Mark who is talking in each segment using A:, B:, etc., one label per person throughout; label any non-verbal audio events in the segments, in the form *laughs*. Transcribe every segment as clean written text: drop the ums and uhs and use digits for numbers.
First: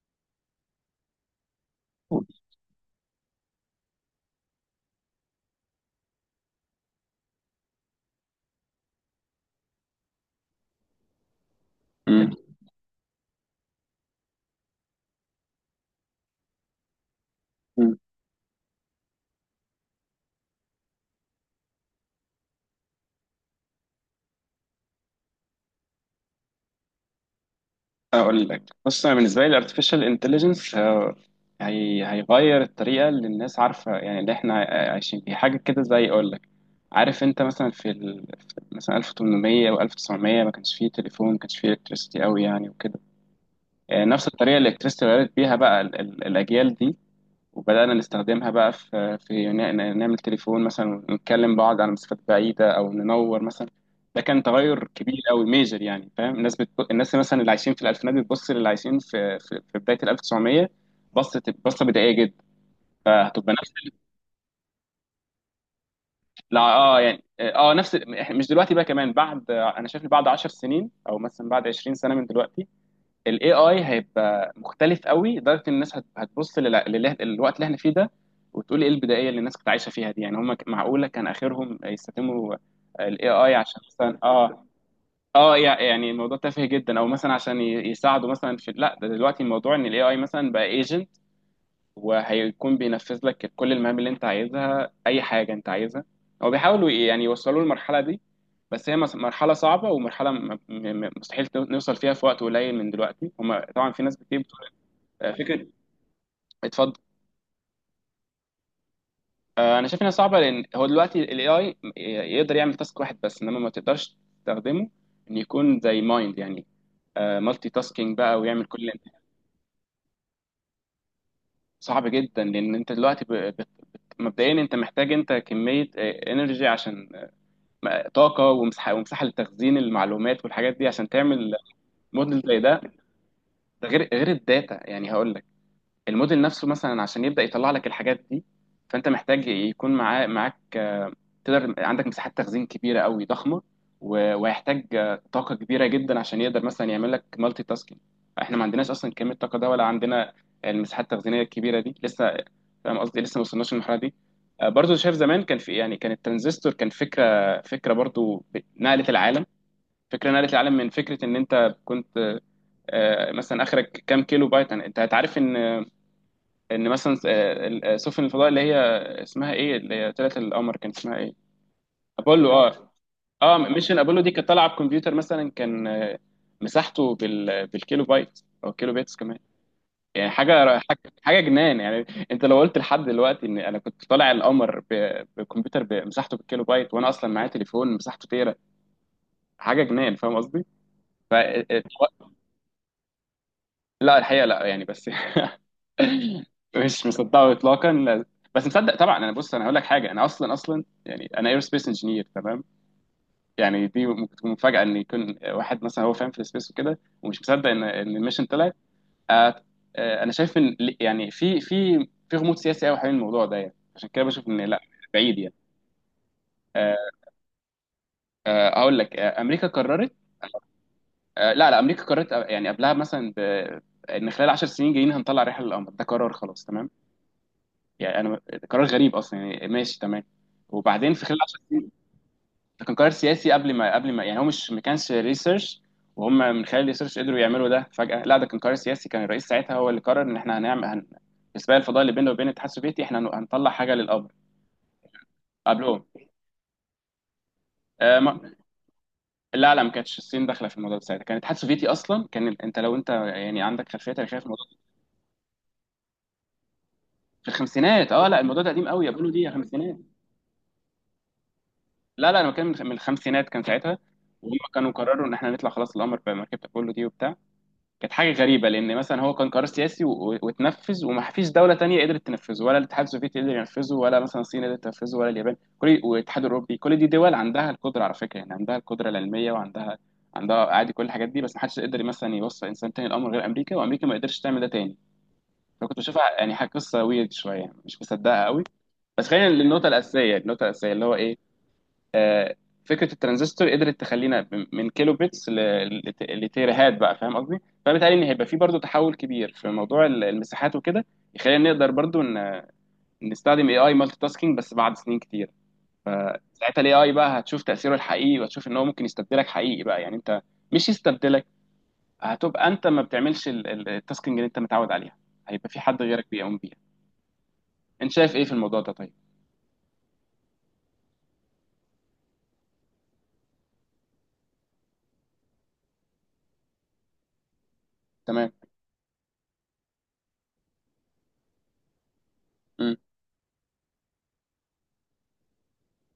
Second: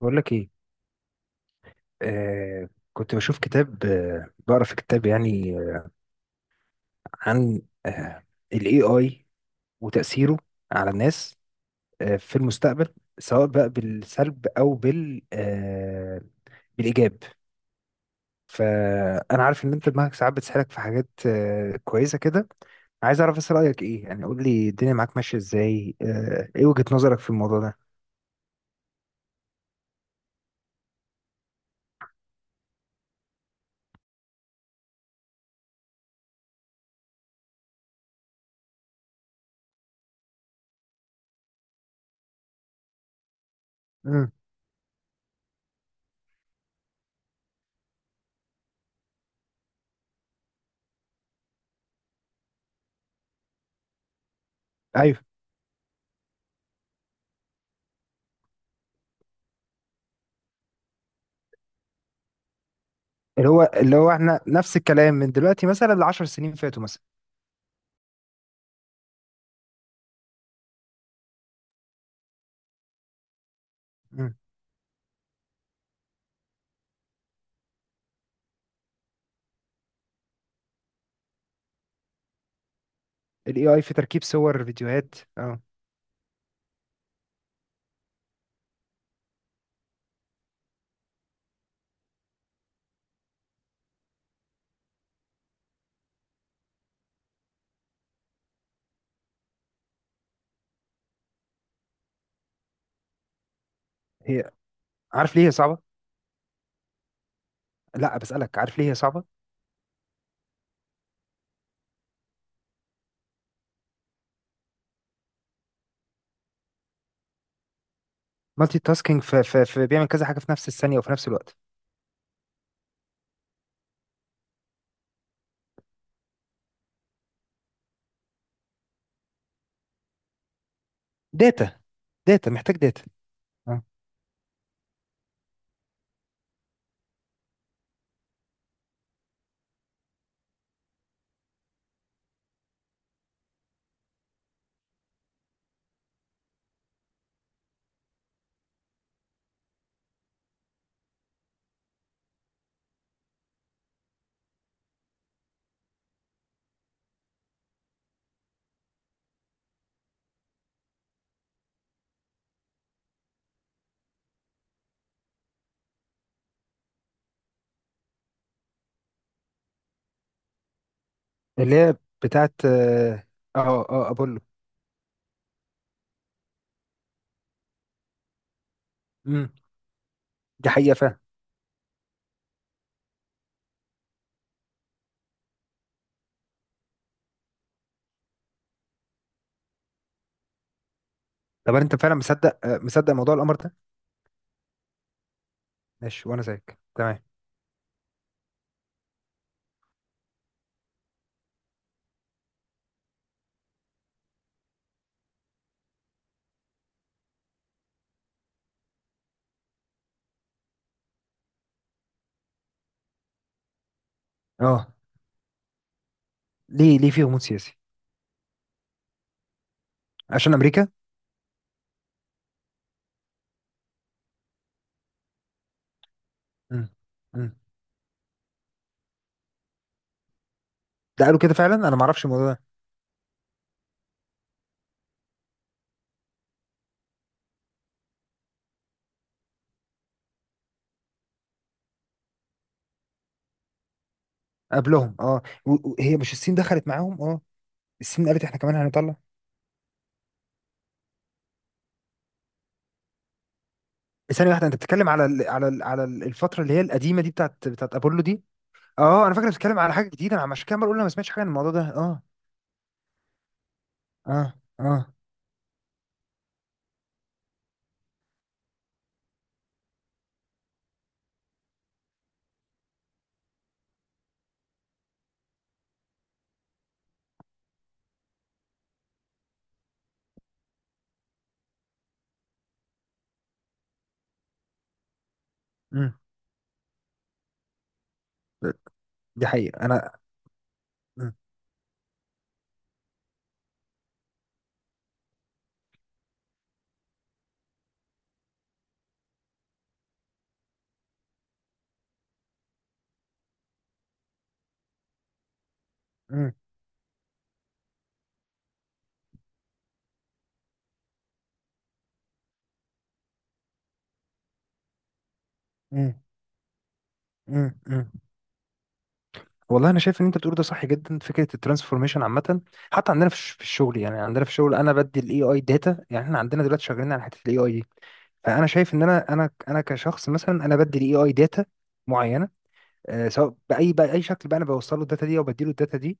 A: بقول لك ايه. كنت بشوف كتاب، بقرا في كتاب، يعني عن الاي اي وتأثيره على الناس
B: مم.
A: في المستقبل، سواء بقى بالسلب او بالايجاب.
B: مم.
A: فانا عارف ان انت دماغك ساعات بتسحرك في حاجات كويسه كده. عايز اعرف بس رايك ايه، يعني قول لي الدنيا معاك ماشيه ازاي، ايه وجهه نظرك في الموضوع ده؟
B: اقول لك بص، انا بالنسبه لي الارتفيشال انتليجنس هي هيغير الطريقه اللي الناس عارفه، يعني اللي احنا عايشين فيها، حاجه كده زي اقول لك. عارف انت مثلا في مثلا 1800 او 1900 ما كانش فيه تليفون، ما كانش فيه الكتريستي قوي يعني وكده.
A: امم.
B: نفس الطريقه اللي الكتريستي غيرت بيها بقى الاجيال دي، وبدأنا نستخدمها بقى في نعمل تليفون مثلا ونتكلم بعض على مسافات بعيدة، أو ننور مثلا. ده كان تغير كبير
A: ايوه.
B: أوي، ميجر يعني، فاهم. الناس مثلا اللي عايشين في الألفينات بتبص للي عايشين في بداية ال 1900، بصة بصة بدائية جدا.
A: اللي
B: فهتبقى
A: هو اللي هو احنا نفس الكلام من دلوقتي مثلا ل 10 سنين
B: لا
A: فاتوا مثلا.
B: اه يعني اه نفس مش دلوقتي بقى، كمان بعد، انا شايف إن بعد 10 سنين او مثلا بعد 20 سنة من دلوقتي ال AI هيبقى مختلف قوي، لدرجة ان الناس هتبص للوقت اللي احنا فيه ده وتقول ايه البدائية اللي الناس كانت عايشة فيها دي. يعني هم معقولة كان اخرهم يستخدموا ال AI
A: الاي اي
B: عشان
A: في
B: مثلا
A: تركيب صور، فيديوهات. اه.
B: يعني الموضوع تافه جدا، او مثلا عشان يساعدوا مثلا في، لا ده دلوقتي الموضوع ان ال AI مثلا بقى ايجنت، وهيكون بينفذ لك كل المهام اللي انت عايزها، اي حاجة انت عايزها. هو بيحاولوا يعني يوصلوا للمرحلة دي، بس هي مرحلة صعبة ومرحلة مستحيل نوصل فيها في وقت قليل من دلوقتي. هما طبعا في ناس
A: هي،
B: كتير.
A: عارف ليه هي
B: فكره.
A: صعبه؟
B: اتفضل.
A: لا بسالك، عارف ليه هي صعبه؟
B: انا شايف انها صعبه لان هو دلوقتي الاي اي يقدر يعمل تاسك واحد بس، انما ما تقدرش تستخدمه ان يكون زي مايند يعني، مالتي تاسكينج بقى، ويعمل
A: مالتي
B: كل اللي انت.
A: تاسكينج في بيعمل كذا حاجه في نفس الثانيه وفي نفس الوقت.
B: صعب جدا لان انت دلوقتي مبدئيا انت محتاج، انت كميه انرجي عشان طاقه ومساحه لتخزين المعلومات والحاجات دي، عشان تعمل
A: داتا.
B: موديل
A: داتا،
B: زي
A: محتاج
B: ده.
A: داتا. اه.
B: ده غير الداتا، يعني هقول لك، الموديل نفسه مثلا عشان يبدأ يطلع لك الحاجات دي، فانت محتاج يكون معاه معاك تقدر، عندك مساحات تخزين كبيرة قوي، ضخمة. وهيحتاج طاقة كبيرة جدا عشان يقدر مثلا يعمل لك مالتي تاسكينج. احنا ما عندناش اصلا كمية الطاقة ده، ولا عندنا المساحات التخزينية الكبيرة دي لسه، فاهم قصدي؟ لسه ما وصلناش للمرحلة دي. برضو شايف زمان كان في، يعني كان الترانزستور كان فكرة برضو نقلت العالم، فكرة نقلت العالم، من فكرة ان انت كنت مثلا اخرك كام كيلو بايت، انت هتعرف ان ان مثلا سفن الفضاء اللي هي اسمها ايه، اللي هي طلعت القمر، كان اسمها ايه.
A: اللي هي بتاعت،
B: ابولو، اه،
A: اه.
B: اه
A: اه،
B: ميشن
A: آه،
B: ابولو دي
A: ابولو.
B: كانت طالعه بكمبيوتر مثلا كان مساحته بالكيلو بايت، او كيلو بيتس كمان.
A: امم.
B: يعني
A: دي
B: حاجه
A: حقيقه
B: حاجه
A: فعلا.
B: حاجة جنان يعني. انت لو قلت لحد دلوقتي ان انا كنت طالع القمر بكمبيوتر بمساحته بالكيلو بايت، وانا اصلا معايا تليفون مساحته تيرا، حاجه جنان، فاهم قصدي؟ ف... آه،
A: طب
B: آه،
A: انت فعلا مصدق، مصدق موضوع القمر ده؟
B: لا الحقيقه لا يعني، بس *laughs*
A: ماشي وانا زيك
B: مش
A: تمام.
B: مصدقه اطلاقا بس مصدق طبعا. انا بص، انا هقول لك حاجه، انا اصلا، يعني انا ايرو سبيس انجينير تمام، يعني دي ممكن تكون مفاجاه ان يكون واحد مثلا هو فاهم في السبيس وكده ومش مصدق ان الميشن طلعت. آه، انا شايف ان يعني في في غموض سياسي قوي حوالين الموضوع ده، يعني عشان كده بشوف ان لا،
A: اه.
B: بعيد يعني.
A: ليه؟
B: آه،
A: ليه في غموض سياسي؟
B: اقول لك، امريكا قررت،
A: عشان امريكا.
B: لا لا، امريكا قررت، يعني قبلها مثلا ان خلال 10 سنين جايين هنطلع رحله للقمر، ده قرار خلاص
A: امم.
B: تمام.
A: امم.
B: يعني انا، قرار غريب اصلا يعني، ماشي تمام، وبعدين
A: ده
B: في
A: قالوا
B: خلال
A: كده
B: 10
A: فعلا؟
B: سنين.
A: انا ما اعرفش الموضوع ده.
B: ده كان قرار سياسي قبل ما يعني، هو مش ما كانش ريسيرش وهم من خلال الريسيرش قدروا يعملوا ده فجأة، لا ده كان قرار سياسي، كان الرئيس ساعتها هو اللي قرر ان احنا في سباق الفضاء اللي بيننا وبين الاتحاد السوفيتي احنا هنطلع حاجه للقمر.
A: قبلهم اه، و-
B: قبلهم.
A: وهي مش الصين دخلت معاهم؟ اه،
B: آه
A: الصين قالت احنا
B: ما...
A: كمان هنطلع.
B: لا لا، ما كانتش الصين داخله في الموضوع ده ساعتها، كان الاتحاد السوفيتي اصلا، كان انت لو يعني عندك خلفيه تاريخيه في
A: ثانية واحدة،
B: الموضوع
A: أنت
B: ده.
A: بتتكلم على الفترة اللي هي القديمة دي،
B: في
A: بتاعت
B: الخمسينات
A: أبولو
B: اه،
A: دي؟
B: لا الموضوع ده قديم قوي، يا
A: أه أنا
B: بيقولوا دي
A: فاكر
B: يا
A: بتتكلم على
B: خمسينات.
A: حاجة جديدة، أنا عشان كده عمال أقول أنا ما سمعتش حاجة عن الموضوع ده. أه.
B: لا لا، انا بتكلم من الخمسينات كان ساعتها،
A: أه.
B: وهم كانوا
A: أه.
B: قرروا ان احنا نطلع خلاص القمر بمركبة ابولو دي وبتاع. كانت حاجه غريبه لان مثلا هو كان قرار سياسي، واتنفذ، وما فيش دوله تانية قدرت تنفذه، ولا الاتحاد السوفيتي قدر ينفذه، ولا مثلا الصين قدرت تنفذه، ولا اليابان، كل والاتحاد الاوروبي، كل دي دول عندها القدره على فكره، يعني عندها القدره العلميه وعندها، عندها عادي كل الحاجات دي، بس ما حدش قدر مثلا يوصل انسان تاني القمر غير امريكا، وامريكا ما قدرتش تعمل ده تاني، فكنت
A: أمم.
B: بشوفها يعني حاجه قصه ويرد شويه مش مصدقها قوي. بس
A: دي
B: خلينا
A: حقيقة.
B: للنقطه
A: أنا
B: الاساسيه، النقطه الاساسيه اللي هو
A: أمم.
B: ايه. آه، فكره الترانزستور قدرت تخلينا من كيلو بيتس لتيرهات بقى، فاهم قصدي. فبالتالي ان هيبقى في برضو تحول كبير في موضوع المساحات وكده، يخلينا نقدر برضو ان نستخدم اي اي مالتي تاسكينج، بس بعد سنين كتير.
A: أمم
B: فساعتها الاي اي بقى هتشوف تاثيره الحقيقي، وهتشوف ان هو ممكن يستبدلك حقيقي بقى، يعني انت، مش يستبدلك، هتبقى انت ما بتعملش التاسكينج اللي انت متعود عليها، هيبقى في حد
A: أمم
B: غيرك بيقوم بيها.
A: أمم أمم.
B: انت شايف ايه في الموضوع ده طيب.
A: والله أنا شايف إن أنت بتقول ده صح جدا، فكرة الترانسفورميشن عامة. حتى عندنا في في الشغل، يعني عندنا في الشغل أنا بدي الإي آي داتا، يعني إحنا عندنا دلوقتي شغالين على حتة الإي آي دي.
B: تمام.
A: فأنا شايف إن أنا كشخص مثلا أنا بدي الإي آي داتا معينة.
B: م-
A: آه، سواء باي شكل بقى انا بوصل له الداتا دي او بدي له الداتا دي.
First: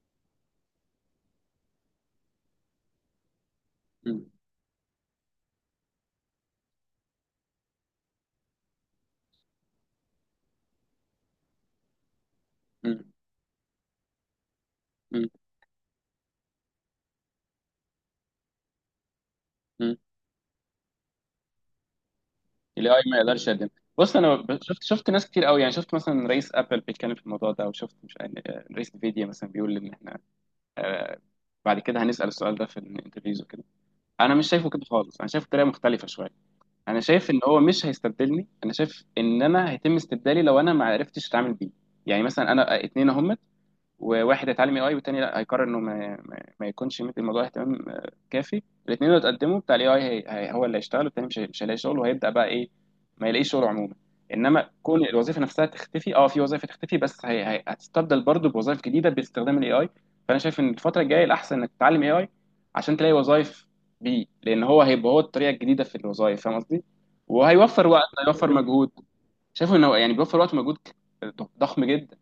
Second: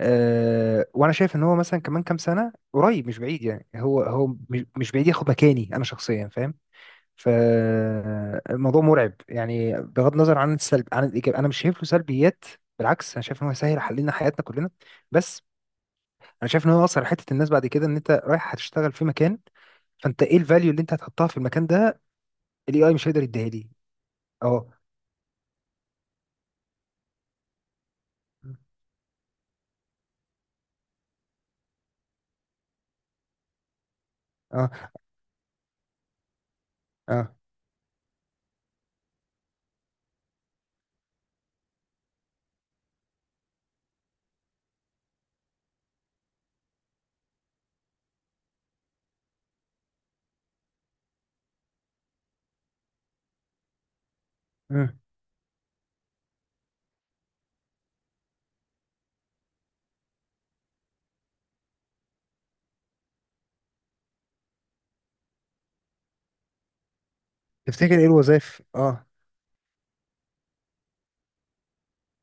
A: أه، وانا شايف ان هو مثلا كمان كام سنه قريب مش بعيد، يعني هو
B: م-
A: مش بعيد ياخد مكاني انا شخصيا، فاهم؟ فالموضوع مرعب، يعني بغض النظر عن السلب عن الايجاب، انا مش شايف له سلبيات.
B: م-
A: بالعكس، انا شايف ان هو هيسهل علينا حياتنا كلنا.
B: م-
A: بس انا شايف ان هو اثر حته الناس بعد كده، ان انت رايح هتشتغل في مكان،
B: م-
A: فانت ايه الفاليو اللي انت هتحطها في المكان ده؟ الاي اي
B: الاي
A: مش
B: ما
A: هيقدر
B: يقدرش
A: يديها
B: يقدم.
A: لي.
B: بص انا
A: اه.
B: شفت ناس كتير قوي يعني، شفت مثلا رئيس ابل بيتكلم في الموضوع ده، وشفت مش رئيس نفيديا مثلا بيقول ان احنا آه، بعد كده هنسال السؤال ده في الانترفيوز وكده. انا مش شايفه
A: اه.
B: كده خالص، انا شايفه بطريقه مختلفه شويه. انا شايف
A: اه.
B: ان هو مش هيستبدلني، انا شايف ان انا هيتم استبدالي لو انا ما عرفتش اتعامل بيه. يعني مثلا انا اتنين اهم، وواحد هيتعلم اي اي والتاني لا، هيقرر انه ما يكونش مدي الموضوع اهتمام كافي. الاثنين لو اتقدموا بتاع الاي اي، هو اللي هيشتغل، والتاني مش هيلاقي شغل، وهيبدا بقى ايه، ما يلاقيش شغل عموما. انما
A: مم.
B: كون الوظيفه نفسها تختفي، اه في وظائف تختفي، بس هتستبدل برضه بوظائف جديده باستخدام الاي اي. فانا شايف ان الفتره الجايه الاحسن انك تتعلم اي اي عشان تلاقي وظائف بيه، لان هو هيبقى هو الطريقه الجديده في الوظائف، فاهم قصدي، وهيوفر
A: تفتكر ايه
B: وقت هيوفر
A: الوظائف؟
B: مجهود.
A: اه.
B: شايفه انه يعني بيوفر وقت ومجهود ضخم جدا.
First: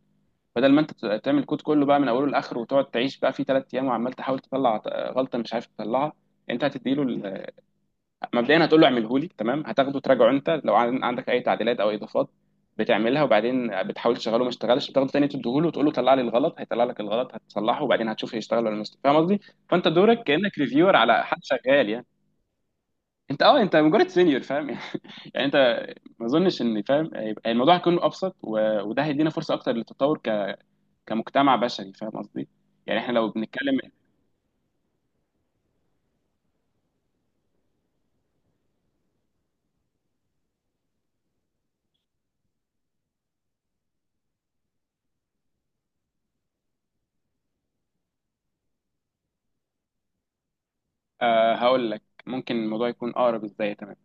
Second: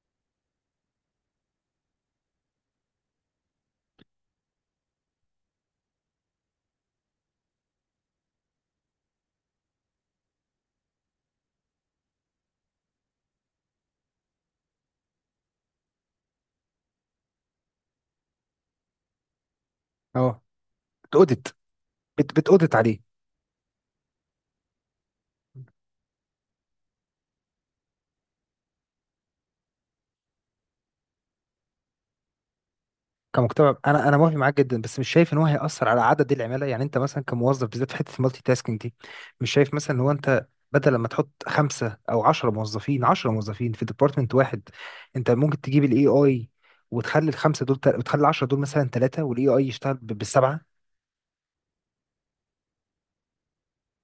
B: بدل ما انت تعمل كود كله بقى من اوله لاخره وتقعد تعيش بقى فيه ثلاث ايام وعمال تحاول تطلع غلطه مش عارف تطلعها، انت هتديله مبدئيا هتقول له اعمله لي، تمام، هتاخده تراجعه، انت لو عندك اي تعديلات او اضافات بتعملها، وبعدين بتحاول تشغله، ما اشتغلش، بتاخده تاني تديه له وتقول له طلع لي الغلط، هيطلع لك الغلط هتصلحه، وبعدين هتشوف هيشتغل ولا مش، فاهم قصدي. فانت دورك
A: اه،
B: كانك ريفيور على حد
A: بتأودت.
B: شغال يعني.
A: بتأودت عليه.
B: انت انت مجرد سينيور فاهم *laughs* يعني انت، ما اظنش ان، فاهم، هيبقى الموضوع هيكون ابسط، وده هيدينا فرصه اكتر للتطور كمجتمع بشري، فاهم قصدي. يعني احنا لو
A: كمجتمع
B: بنتكلم.
A: انا انا موافق معاك جدا، بس مش شايف ان هو هيأثر على عدد العماله، يعني انت مثلا كموظف بالذات في حته المالتي تاسكينج دي. مش شايف مثلا ان هو انت بدل لما تحط خمسه او عشرة موظفين، في ديبارتمنت واحد، انت ممكن تجيب الاي اي وتخلي وتخلي العشرة دول مثلا ثلاثه، والاي اي يشتغل بالسبعه.
B: آه هقول لك ممكن الموضوع يكون اقرب ازاي تمام.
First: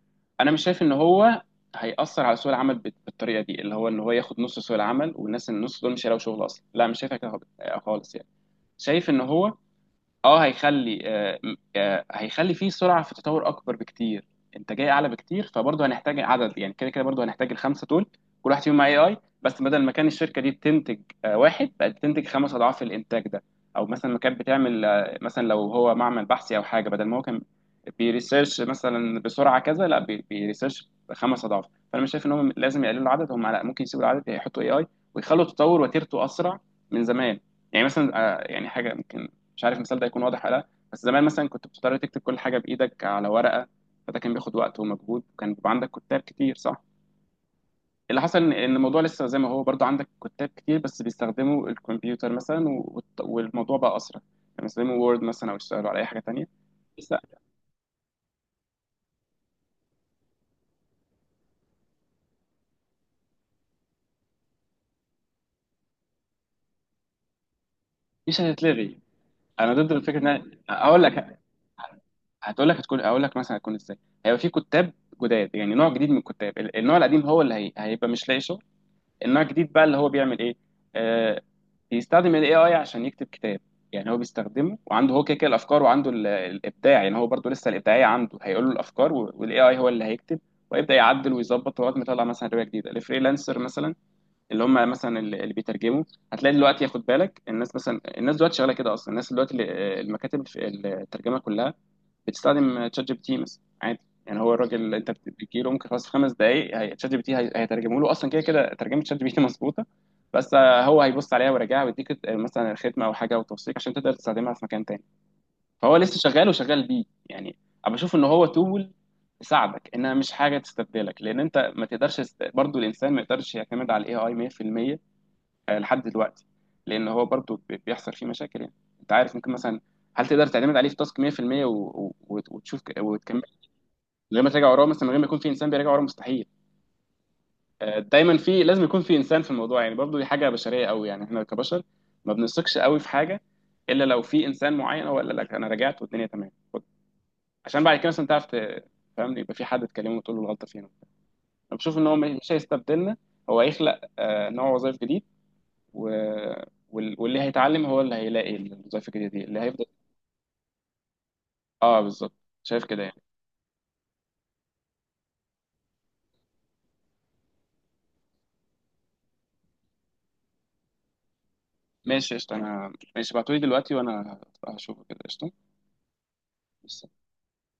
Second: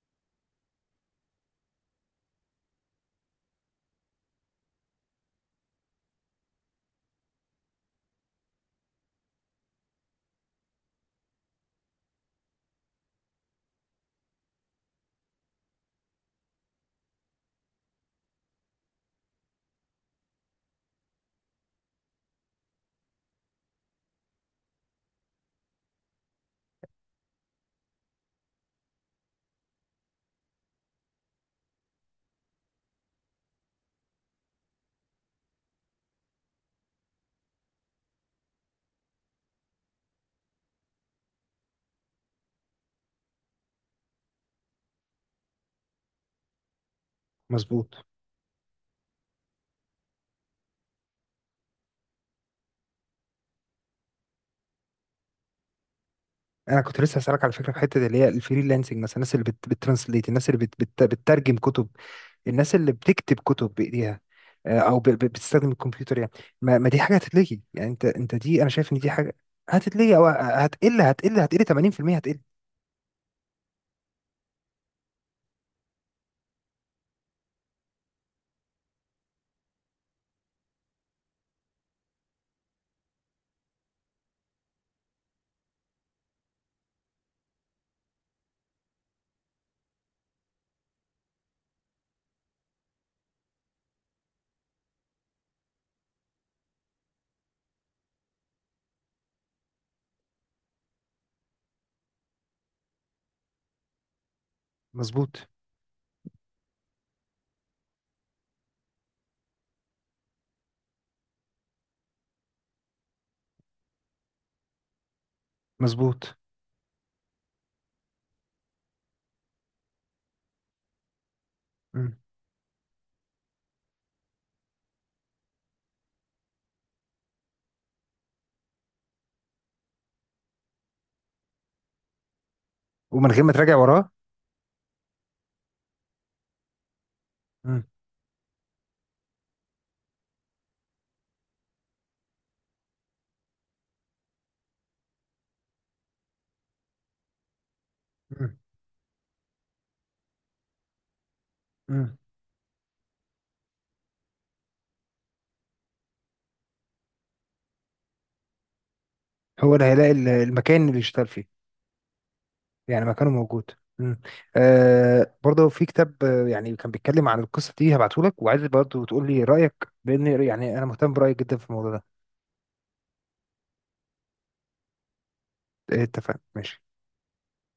B: انا مش شايف ان هو هيأثر على سوق العمل بالطريقه دي، اللي هو ان هو ياخد نص سوق العمل والناس النص دول مش هيلاقوا شغل اصلا، لا مش شايفها كده خالص يعني. شايف ان هو، اه هيخلي هيخلي فيه سرعه في تطور اكبر بكتير، انتاجيه اعلى بكتير، فبرضه هنحتاج عدد يعني، كده كده برضه هنحتاج الخمسه دول، كل واحد فيهم مع اي اي، بس بدل ما كان الشركه دي بتنتج واحد، بقت بتنتج خمس اضعاف الانتاج ده. او مثلا ما كانت بتعمل مثلا، لو هو معمل بحثي او حاجه، بدل ما هو كان بيريسيرش مثلا بسرعه كذا، لا بيريسيرش خمس اضعاف. فانا مش شايف ان هم لازم يقللوا العدد، هم لا، ممكن يسيبوا العدد يحطوا اي اي، ويخلوا التطور وتيرته اسرع من زمان. يعني مثلا يعني حاجه ممكن، مش عارف المثال ده هيكون واضح ولا لا، بس زمان مثلا كنت بتضطر تكتب كل حاجه بايدك على ورقه، فده كان بياخد وقت ومجهود، وكان بيبقى عندك كتاب كتير، صح.
A: مظبوط.
B: اللي حصل ان الموضوع لسه زي ما هو، برضه عندك كتاب كتير، بس بيستخدموا الكمبيوتر مثلا، والموضوع بقى اسرع، لما يستخدموا وورد مثلا او يشتغلوا على اي حاجه تانيه.
A: انا كنت
B: بس
A: لسه
B: لا،
A: هسألك على فكره في حته اللي هي الفريلانسنج، مثلا الناس بتترانسليت، الناس بتترجم كتب، الناس اللي بتكتب كتب بايديها، آه، او بتستخدم الكمبيوتر يعني. ما دي حاجه هتتلغي، يعني انت انت
B: مش
A: دي انا شايف ان
B: هتتلغي.
A: دي حاجه
B: انا ضد
A: هتتلغي
B: الفكره
A: او آه،
B: ان اقول لك،
A: هتقل 80%، هتقل.
B: هتقول لك هتكون اقول لك مثلا هتكون ازاي. هيبقى في كتاب جداد، يعني نوع جديد من الكتاب. النوع القديم هو هيبقى مش لاقي شغل، النوع الجديد بقى اللي هو بيعمل ايه، آه بيستخدم الاي اي عشان يكتب كتاب. يعني هو بيستخدمه وعنده هو كده كده الافكار، وعنده الابداع، يعني هو برضو لسه الابداعيه عنده، هيقول له الافكار والاي اي هو اللي هيكتب، ويبدا يعدل ويظبط لغايه ما يطلع مثلا روايه جديده. الفريلانسر مثلا، اللي هم مثلا اللي بيترجموا، هتلاقي دلوقتي، ياخد بالك، الناس مثلا، الناس دلوقتي شغاله كده اصلا، الناس دلوقتي المكاتب الترجمه كلها بتستخدم تشات جي بي تي مثلا عادي. يعني هو الراجل انت
A: مظبوط.
B: بتجيله ممكن خلاص في خمس دقائق تشات جي بي تي هيترجمه له اصلا، كده كده ترجمه تشات جي بي تي *laughs* مظبوطه. بس هو هيبص عليها ويراجعها ويديك مثلا الختمه او حاجه وتوثيق عشان تقدر تستخدمها في مكان تاني. فهو لسه
A: مظبوط.
B: شغال وشغال بيه يعني. انا بشوف ان هو تول تساعدك، انها مش حاجه تستبدلك، لان انت ما
A: مم.
B: تقدرش برضو الانسان ما يقدرش يعتمد على الاي اي مية في المية، لحد دلوقتي، لان هو برضو بيحصل فيه مشاكل يعني. انت عارف ممكن مثلا هل تقدر تعتمد عليه في تاسك 100%، وتشوف
A: ومن
B: وتكمل
A: غير ما تراجع وراه.
B: من غير ما تراجع وراه، مثلا من غير ما يكون في انسان بيراجع وراه مستحيل.
A: مم.
B: دايما في، لازم يكون في انسان في الموضوع، يعني برضو دي حاجه بشريه قوي، يعني احنا كبشر ما بنثقش قوي في حاجه الا لو في انسان معين هو قال لك انا رجعت والدنيا تمام، خد، عشان بعد كده مثلا تعرف
A: مم.
B: فاهمني، يبقى في حد تكلمه وتقول له الغلطه فين. انا بشوف ان هو
A: مم.
B: مش هيستبدلنا، هو هيخلق نوع وظائف جديد، و... واللي هيتعلم هو اللي هيلاقي الوظائف الجديدة دي اللي
A: هو اللي
B: هيفضل.
A: هيلاقي المكان اللي يشتغل فيه.
B: اه بالظبط، شايف كده
A: يعني
B: يعني.
A: مكانه موجود. مم. آه برضه في كتاب، آه، يعني كان بيتكلم عن القصه دي، هبعته لك وعايز برضه تقول لي رايك، لان يعني انا مهتم برايك جدا في الموضوع ده.
B: ماشي قشطة، انا ماشي، ابعتولي دلوقتي وانا هشوفه، كده قشطة.
A: اتفقنا، ماشي.